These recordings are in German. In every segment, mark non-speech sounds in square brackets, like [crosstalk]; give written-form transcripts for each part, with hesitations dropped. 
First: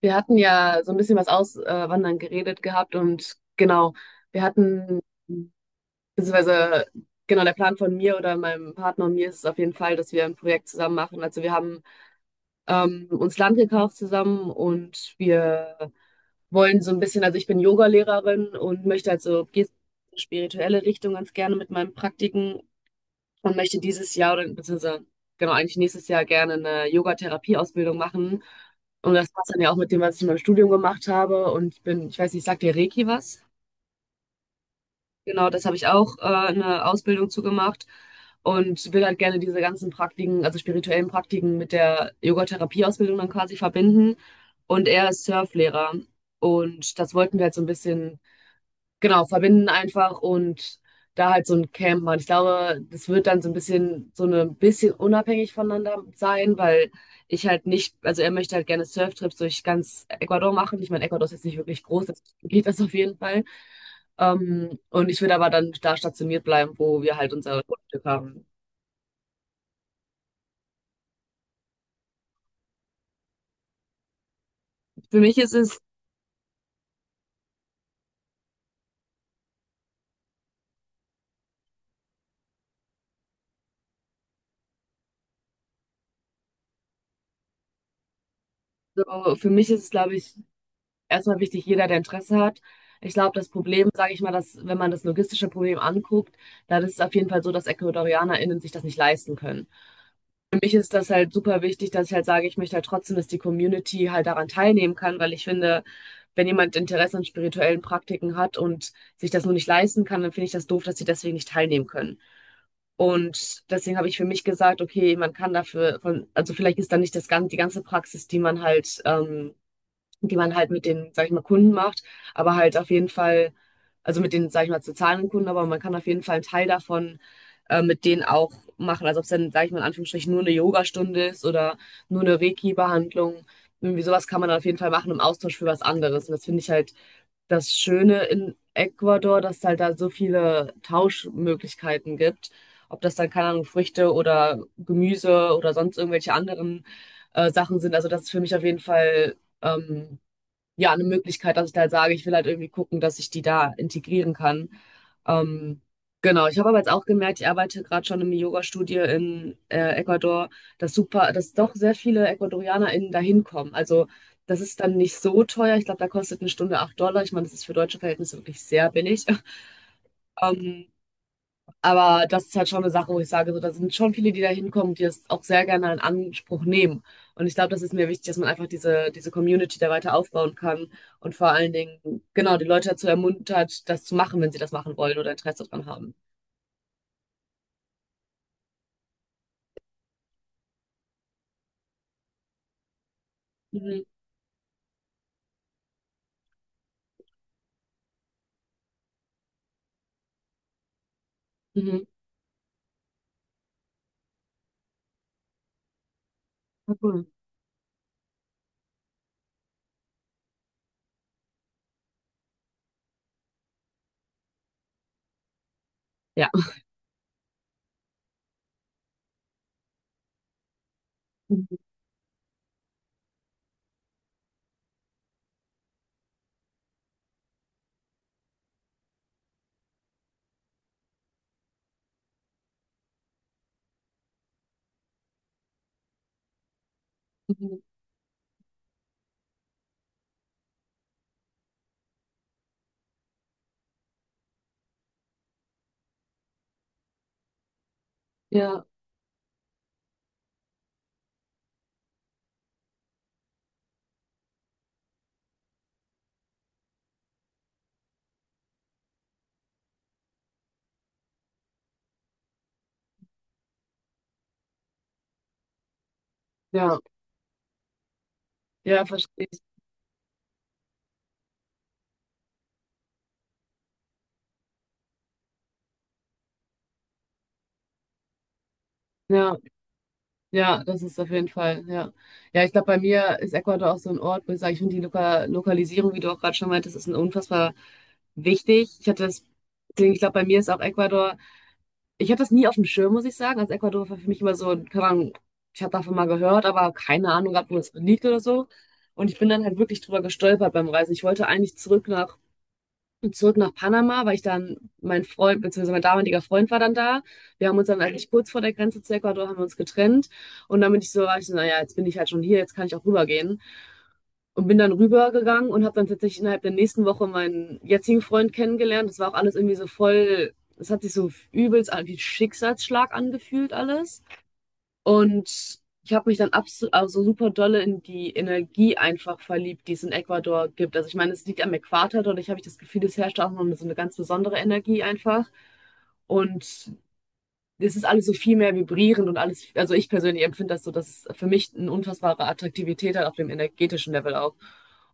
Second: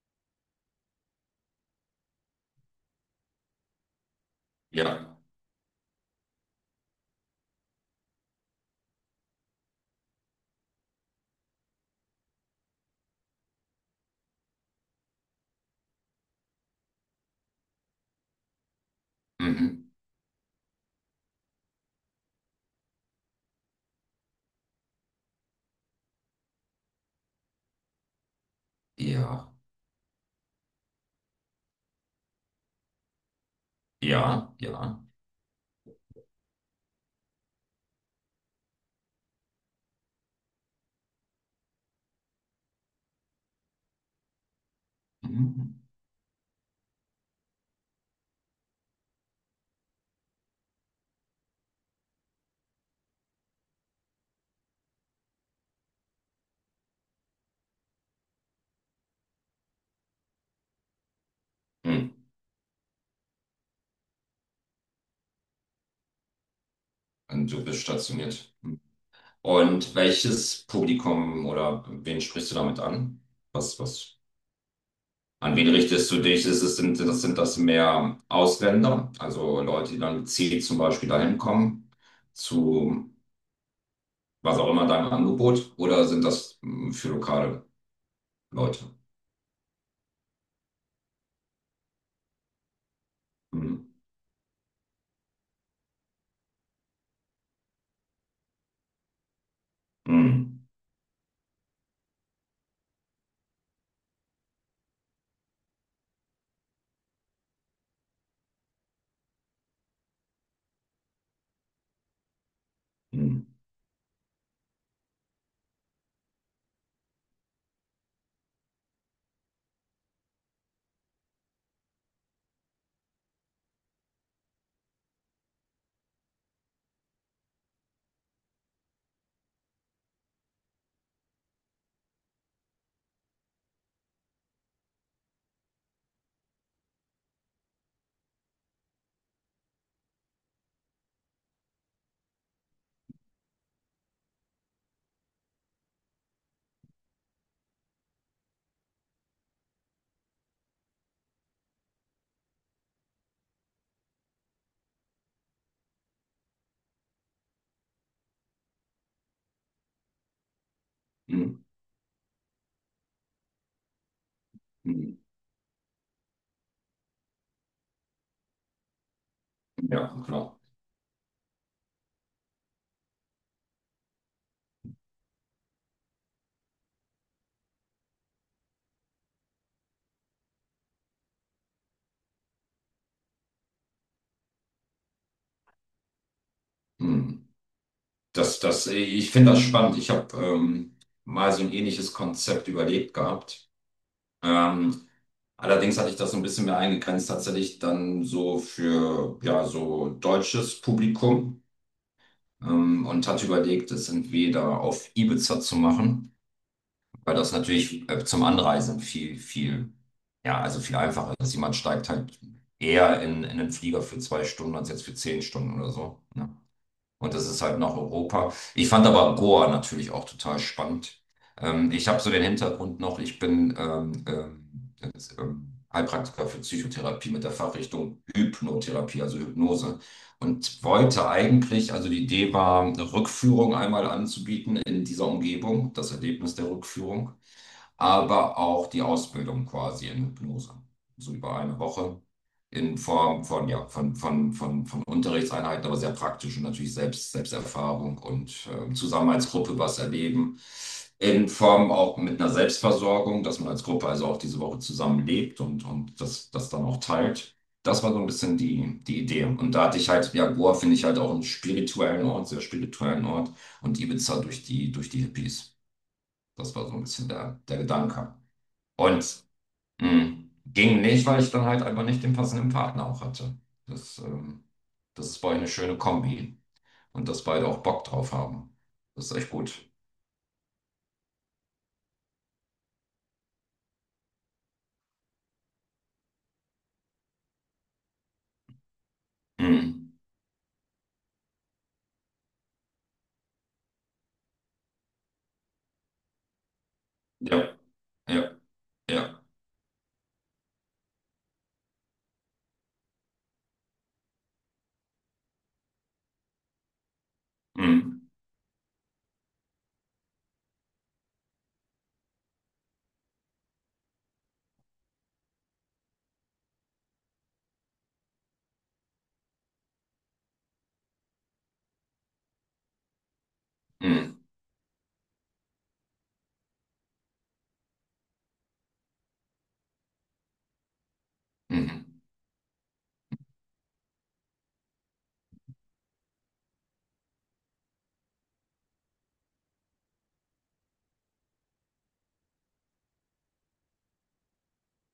Wir hatten ja so ein bisschen was Auswandern geredet gehabt und genau, wir hatten, Ja. beziehungsweise genau der Plan von mir oder meinem Partner und mir ist es auf jeden Fall, dass wir ein Projekt zusammen machen. Also wir haben uns Land gekauft zusammen und wir wollen so ein bisschen, also ich bin Yoga-Lehrerin und möchte halt so Mhm. spirituelle Richtung ganz gerne mit meinen Praktiken und möchte dieses Jahr oder beziehungsweise genau eigentlich nächstes Jahr gerne eine Yoga-Therapie-Ausbildung machen. Und das passt Ja. dann ja auch mit dem, was ich in meinem Studium gemacht habe. Und ich bin, ich weiß nicht, sagt dir Reiki was? Ja. Ja. Genau, das habe ich auch eine Ausbildung zu gemacht und will halt gerne diese ganzen Praktiken, also spirituellen Praktiken mit der Yoga-Therapie-Ausbildung dann quasi verbinden. Und er ist Mhm. Surflehrer. Und das wollten wir halt so ein bisschen genau, verbinden einfach und da halt so ein Camp machen. Ich glaube, das wird dann so ein bisschen so eine bisschen unabhängig voneinander sein, weil ich halt nicht also, er möchte halt gerne Surftrips durch ganz Ecuador machen. Ich meine, Ecuador ist jetzt nicht wirklich groß, Mhm. deswegen [laughs] geht das auf jeden Fall. Und ich würde aber dann da stationiert bleiben, wo wir halt Und unser du bist Grundstück haben. stationiert. Mhm. Und welches Publikum oder wen sprichst du damit an? Was? Für mich ist An wen es richtest du dich? Ist es, sind, das, Sind das mehr Ausländer, also Leute, die dann gezielt zum Beispiel dahin kommen, zu was auch immer deinem Angebot, oder sind das für lokale Leute? Für mich ist es, glaube ich, erstmal wichtig, jeder, der Interesse hat. Ich glaube, das Mhm. Problem, sage ich mal, dass, wenn man das logistische Problem anguckt, dann ist es auf jeden Fall so, dass EcuadorianerInnen sich das nicht leisten können. Für Mhm. mich ist das halt super wichtig, dass ich halt sage, ich möchte halt trotzdem, dass die Community halt daran teilnehmen kann, weil ich finde, wenn jemand Interesse an spirituellen Praktiken hat und sich das nur nicht leisten kann, dann finde ich das doof, dass sie deswegen nicht teilnehmen können. Mhm. Und deswegen habe ich für mich gesagt, okay, man kann dafür, von, also vielleicht ist da nicht das, die ganze Praxis, die man halt die man halt mit den, sag ich mal, Kunden macht, aber halt auf jeden Fall, also mit den, sag ich mal, zu zahlenden Kunden, aber man kann auf jeden Fall einen Teil davon mit denen auch machen. Also ob es dann, sag ich mal, in Anführungsstrichen nur eine Yogastunde ist oder nur eine Reiki-Behandlung. Irgendwie sowas kann man dann auf jeden Fall machen im Austausch für was anderes. Und das finde ich halt das Schöne in Ecuador, dass es halt da so viele Tauschmöglichkeiten gibt. Ob das dann, keine Ahnung, Früchte oder Gemüse oder sonst irgendwelche anderen Sachen sind. Also das ist für mich auf jeden Fall ähm, ja, eine Möglichkeit, dass ich da halt sage, ich will halt irgendwie gucken, dass ich die da integrieren kann. Ähm, genau, ich habe aber jetzt auch gemerkt, ich arbeite gerade schon in im Yoga-Studio in Ecuador, dass super, dass Mhm. doch sehr viele EcuadorianerInnen da hinkommen. Also das ist dann nicht Mhm. so teuer. Ich glaube, da kostet eine Stunde 8 Dollar. Ich meine, das ist für deutsche Verhältnisse wirklich sehr billig. [laughs] Ja, genau. Ähm, aber das ist halt schon eine Sache, wo ich sage, so, da sind schon viele, die da hinkommen, die das auch sehr gerne in Anspruch nehmen. Und ich glaube, das ist mir wichtig, dass man einfach diese Community da weiter aufbauen kann und vor allen Dingen, genau, die Leute dazu ermuntert, das zu machen, wenn sie das machen wollen oder Interesse daran haben. Ich finde das spannend. Ich habe mal so ein ähnliches Konzept überlegt gehabt. Mhm. Ähm, Allerdings hatte ich das so ein bisschen mehr eingegrenzt, tatsächlich dann so für ja, so deutsches Publikum, Mhm. Und hatte überlegt, es entweder auf Ibiza zu machen, Ja, cool. weil das natürlich zum Anreisen viel, ja, also viel einfacher ist. Jemand steigt halt eher in einen Flieger für 2 Stunden als jetzt für 10 Stunden oder so, Ja. ne? Und das ist halt nach Europa. Ich fand aber Goa natürlich auch total spannend. Mhm. Ich habe so den Hintergrund noch, ich bin jetzt, Heilpraktiker für Psychotherapie mit der Fachrichtung Hypnotherapie, also Hypnose. Und wollte eigentlich, also die Idee war, eine Rückführung einmal anzubieten in dieser Umgebung, das Erlebnis der Rückführung, Mhm. aber auch die Ausbildung quasi in Hypnose. So über eine Woche in Form von, ja, von Unterrichtseinheiten, aber sehr praktisch und natürlich Selbsterfahrung und Ja, zusammen als Gruppe was erleben. In Form auch mit einer Selbstversorgung, dass man als Gruppe also auch diese Woche zusammen lebt und das dann auch teilt. Das war so ein bisschen die Idee. Und da hatte ich halt, ja, Goa finde ich halt auch einen spirituellen Ort, sehr spirituellen Ort, und Ibiza durch durch die Hippies. Das war so ja, ein bisschen der Gedanke. ja, Und verstehe ich. mh, ging nicht, weil ich dann halt einfach nicht den passenden Partner auch hatte. Das, das ist bei euch eine schöne Kombi, und dass beide auch Bock drauf haben. Das ist echt Ja. gut. Ja, das ist auf jeden Fall, ja. Ja, ich glaube, bei mir ist Ecuador auch so ein Ort, wo ich sage, ich finde die Lokalisierung, wie du auch gerade schon meintest, ist ein unfassbar wichtig. Ich hatte das, Ding, Mhm. ich glaube, bei mir ist auch Ecuador, ich hatte das nie auf dem Schirm, muss ich sagen. Also Ecuador war für mich immer so, keine Ahnung, ich habe davon mal gehört, aber keine Ahnung gehabt, wo Ja, es liegt oder ja, so. Und ich ja. bin dann halt wirklich drüber gestolpert beim Reisen. Ich wollte eigentlich zurück nach Panama, weil ich dann mein Freund, beziehungsweise mein damaliger Freund war dann da. Wir haben uns dann Mhm. eigentlich kurz vor der Grenze zu Ecuador haben wir uns getrennt. Und dann war ich so, naja, jetzt bin ich halt schon hier, jetzt kann ich auch rübergehen. Und bin dann rübergegangen und habe dann tatsächlich innerhalb der nächsten Woche meinen jetzigen Freund kennengelernt. Das war auch alles irgendwie so voll, das hat sich so übelst wie Schicksalsschlag angefühlt alles. Mhm. Und ich habe mich dann abs also super dolle in die Energie einfach verliebt, die es in Ecuador gibt. Also ich meine, es liegt am Mhm. Äquator, dadurch habe ich das Gefühl, es herrscht auch noch so eine ganz besondere Energie einfach. Und es ist alles so viel mehr vibrierend und alles, also ich persönlich empfinde das so, dass es für mich eine unfassbare Attraktivität hat auf dem energetischen Level auch.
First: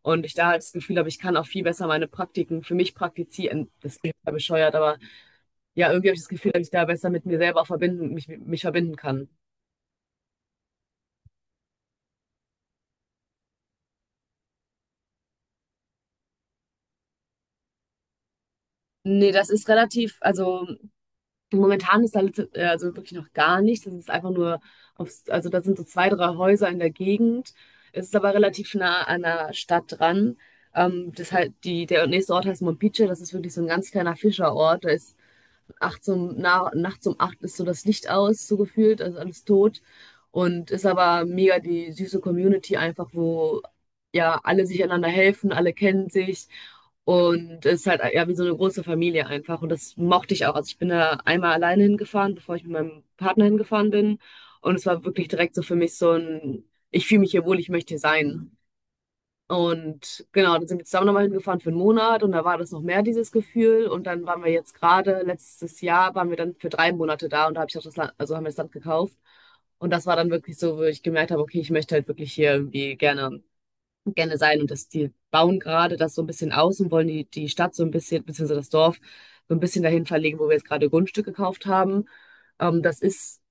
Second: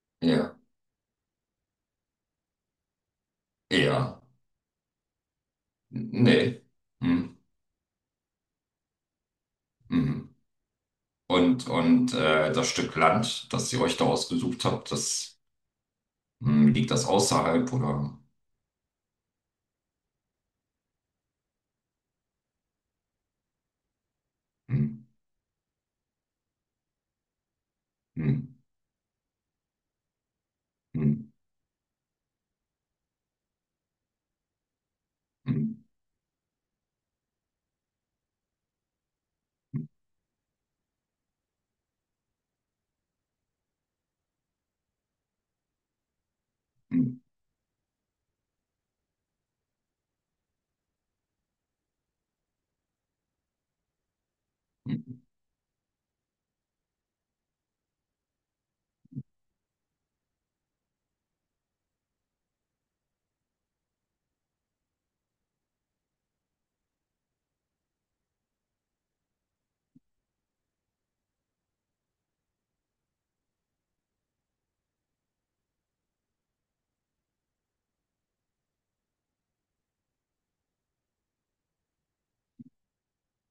Und ich da Ja, halt das Gefühl habe, ich kann auch viel besser meine Praktiken für mich praktizieren. Das klingt ja. ja bescheuert, aber ja, irgendwie habe ich das Gefühl, dass Nee. ich da besser mit Mhm. mir selber auch verbinden, mich verbinden kann. Mhm. Und das Stück Land, das ihr euch da ausgesucht habt, das mh, liegt das außerhalb oder? Nee, das ist relativ, also momentan ist da also wirklich noch gar nichts. Das ist einfach nur Mhm. aufs, also da sind so zwei, drei Häuser in der Gegend. Es ist aber Mhm. relativ nah an der Stadt dran. Das Mhm. halt, der nächste Ort heißt Mompiche, das ist wirklich so ein ganz kleiner Fischerort. Da ist Mhm. Nachts um acht ist so das Licht aus, so gefühlt, also alles tot. Und ist aber mega die süße Community einfach, wo ja alle sich einander helfen, alle kennen sich. Mhm. Und es ist halt ja wie so eine große Familie einfach. Und das mochte ich auch. Also ich bin da einmal alleine hingefahren, bevor ich mit meinem Partner hingefahren bin. Und es war Mhm. wirklich direkt so für mich so ein, ich fühle mich hier wohl, ich möchte hier sein. Und genau, dann sind wir zusammen nochmal hingefahren für einen Monat und da war das noch mehr, dieses Gefühl. Und dann waren wir jetzt gerade, letztes Jahr waren wir dann für 3 Monate da und da habe ich auch das Land, also haben wir das Land gekauft. Und das war dann wirklich so, wo ich gemerkt habe, okay, ich möchte halt wirklich hier irgendwie gerne, gerne sein. Und das, die bauen gerade das so ein bisschen aus und wollen die Stadt so ein bisschen, beziehungsweise das Dorf, so ein bisschen dahin verlegen, wo wir jetzt gerade Grundstück gekauft haben. Das ist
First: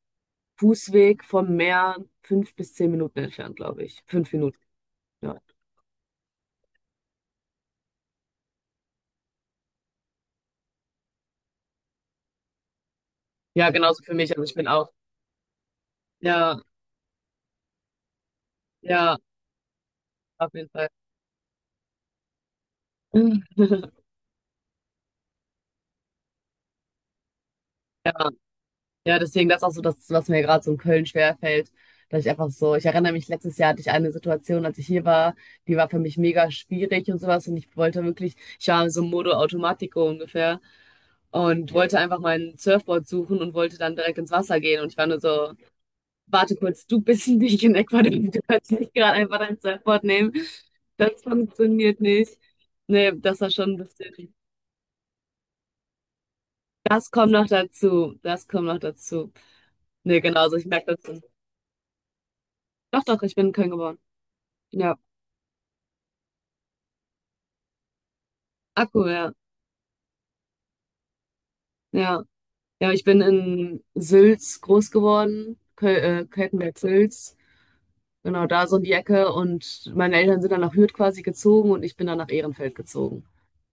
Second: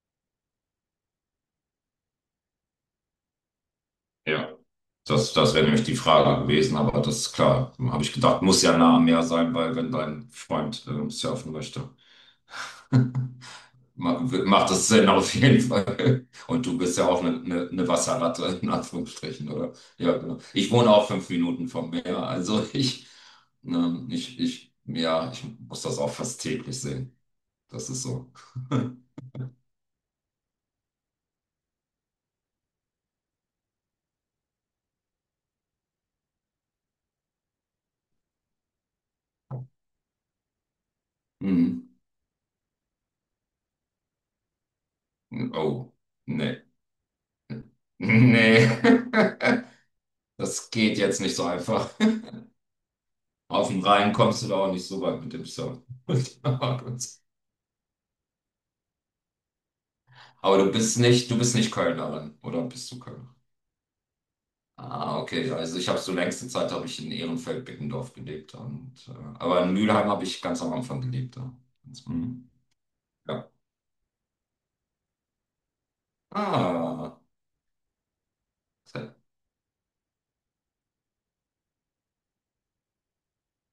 Fußweg vom Meer 5 bis 10 Minuten entfernt, glaube ich. Fünf Ja. Minuten, Das, ja. das wäre nämlich die Frage gewesen, aber das ist klar. Habe ich gedacht, muss ja nah am Meer sein, weil wenn dein Freund surfen möchte, Ja, [laughs] genauso für mich. Also ich bin macht das auch. Sinn auf jeden Fall. [laughs] Ja, Und du bist ja auch eine Wasserratte, [laughs] in ja, Anführungsstrichen, oder? Ja, genau. auf jeden Ich Fall. wohne auch 5 Minuten vom Meer, also [laughs] [laughs] ich, ja, ich muss das auch fast täglich sehen. Das ist Ja, so. [laughs] ja, deswegen das ist auch so das, was mir gerade so in Köln schwerfällt, dass ich einfach so, ich erinnere mich, letztes Jahr hatte ich eine Situation, als ich hier war, die war für mich mega schwierig und sowas und ich wollte wirklich, ich war so Modo Automatico ungefähr und Mhm. wollte einfach mein Surfboard suchen und wollte dann direkt ins Wasser gehen und ich war nur so, Oh, warte nee. [laughs] kurz, du bist [laughs] nicht in Ecuador, du Nee. kannst nicht gerade einfach dein [laughs] Surfboard nehmen, Das geht jetzt das nicht so einfach. funktioniert nicht. Nee, das war Auf schon ein dem Rhein bisschen. kommst du da auch nicht so weit mit dem Surfen. [laughs] Das kommt noch dazu. Das kommt noch dazu. Nee, genau, also Aber ich merke das schon. Du bist nicht Kölnerin, oder bist du Doch, doch, Kölnerin? ich bin in Köln geboren. Ja. Ah, okay. Also ich habe so längste Zeit habe ich in Ehrenfeld-Beckendorf gelebt Ah, und cool, ja. aber in Mülheim habe ich ganz am Anfang gelebt. Ja. Ganz- Ja. Mhm. Ja, ich bin Ja. in Sülz groß geworden. Köl Ah, Keltenberg-Sülz. Genau, da so in die okay, Ecke. Und meine Eltern sind dann nach Hürth quasi gezogen und ich bin dann nach Ehrenfeld gezogen.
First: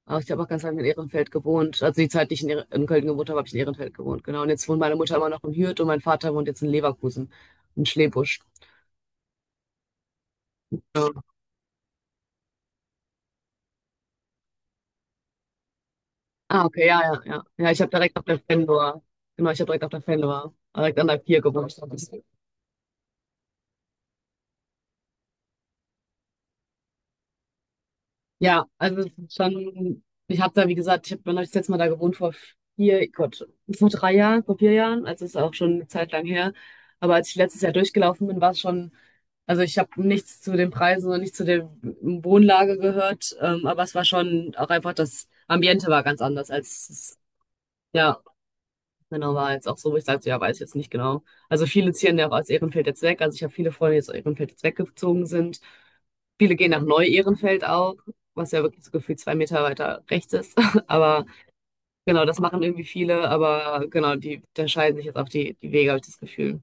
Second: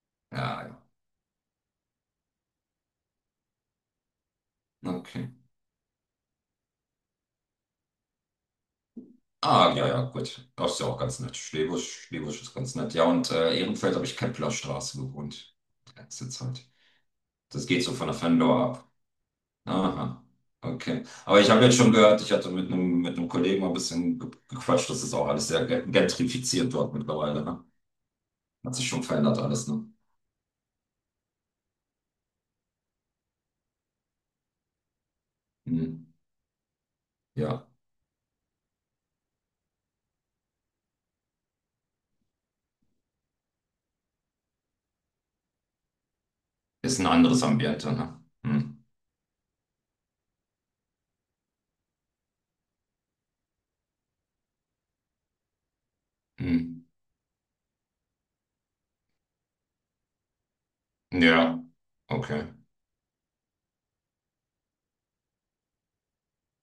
Aber ich habe auch ganz lange ja, in Ehrenfeld gewohnt. Also die Zeit, die ich in Köln gewohnt habe, habe ich in Ehrenfeld gewohnt. Genau. Und jetzt wohnt ja. meine Mutter Okay. immer noch in Hürth und mein Vater wohnt jetzt in Leverkusen, in Schlebusch. Ah, ja, ja, gut. Das ist ja auch ganz Ja. nett. Schlebusch, Schlebusch ist ganz nett. Ja, und Ehrenfeld habe ich Kemplerstraße gewohnt. Letzte Ah, Zeit. okay, ja, ja, ja. Das Ja, ich geht habe so von der direkt auf der Fendor ab. Fendor. Genau, ich habe direkt auf der Aha, Fendor. Direkt okay. an der 4 Aber ich habe gewohnt. jetzt schon gehört, ich hatte mit einem Kollegen mal ein bisschen gequatscht, das ist auch alles sehr gentrifiziert dort mittlerweile, ne? Ja, Hat sich also schon es ist verändert alles, ne? schon, ich habe da, wie gesagt, ich habe hab das letzte Mal da gewohnt vor vier, Gott, vor 3 Jahren, vor 4 Jahren. Also es ist auch schon eine Hm. Zeit lang her. Aber als ich letztes Ja, Jahr durchgelaufen bin, war es schon, also ich habe nichts zu den Preisen und nichts zu der Wohnlage gehört. Aber es war schon auch einfach, das Ambiente war ganz anders als, ist ein es- anderes Ambiente, ja, ne? Hm. genau, war jetzt auch so, wo ich sagte, ja, weiß ich jetzt nicht genau. Also viele ziehen ja auch aus Ehrenfeld jetzt weg. Also ich habe viele Freunde, die aus Ehrenfeld jetzt weggezogen sind. Viele gehen Hm. nach Neu-Ehrenfeld auch, was ja wirklich so gefühlt 2 Meter weiter rechts ist. [laughs] Aber Ja, genau, das okay, machen irgendwie viele. Aber genau, die da scheiden sich jetzt auch die Wege, habe ich das Gefühl.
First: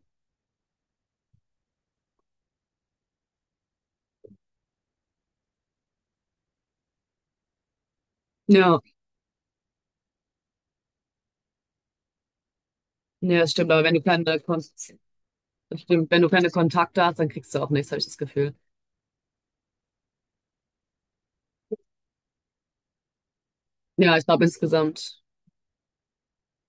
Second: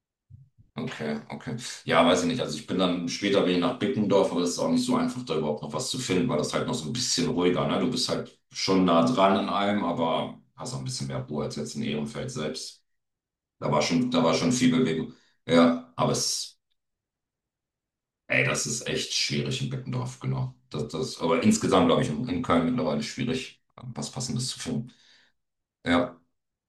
okay, okay. Ja, weiß ich nicht. Also ich bin dann später bin ich nach Bickendorf, aber es ist auch nicht so einfach, da überhaupt noch was zu finden, weil das halt noch so ein bisschen ruhiger, ne? Du bist halt Ja, schon nah dran an allem, aber hast auch ein bisschen mehr Ruhe als jetzt in Ehrenfeld selbst. ja, das stimmt. Aber wenn du Da keine, war schon Kon viel Bewegung. Das Ja, stimmt, aber wenn du keine es, Kontakte hast, dann kriegst du auch nichts, habe ich das ey, Gefühl. das ist echt schwierig in Beckendorf, genau. Aber insgesamt, glaube ich, in Köln mittlerweile schwierig, was Ja, ich glaube Passendes zu finden. insgesamt. Ja.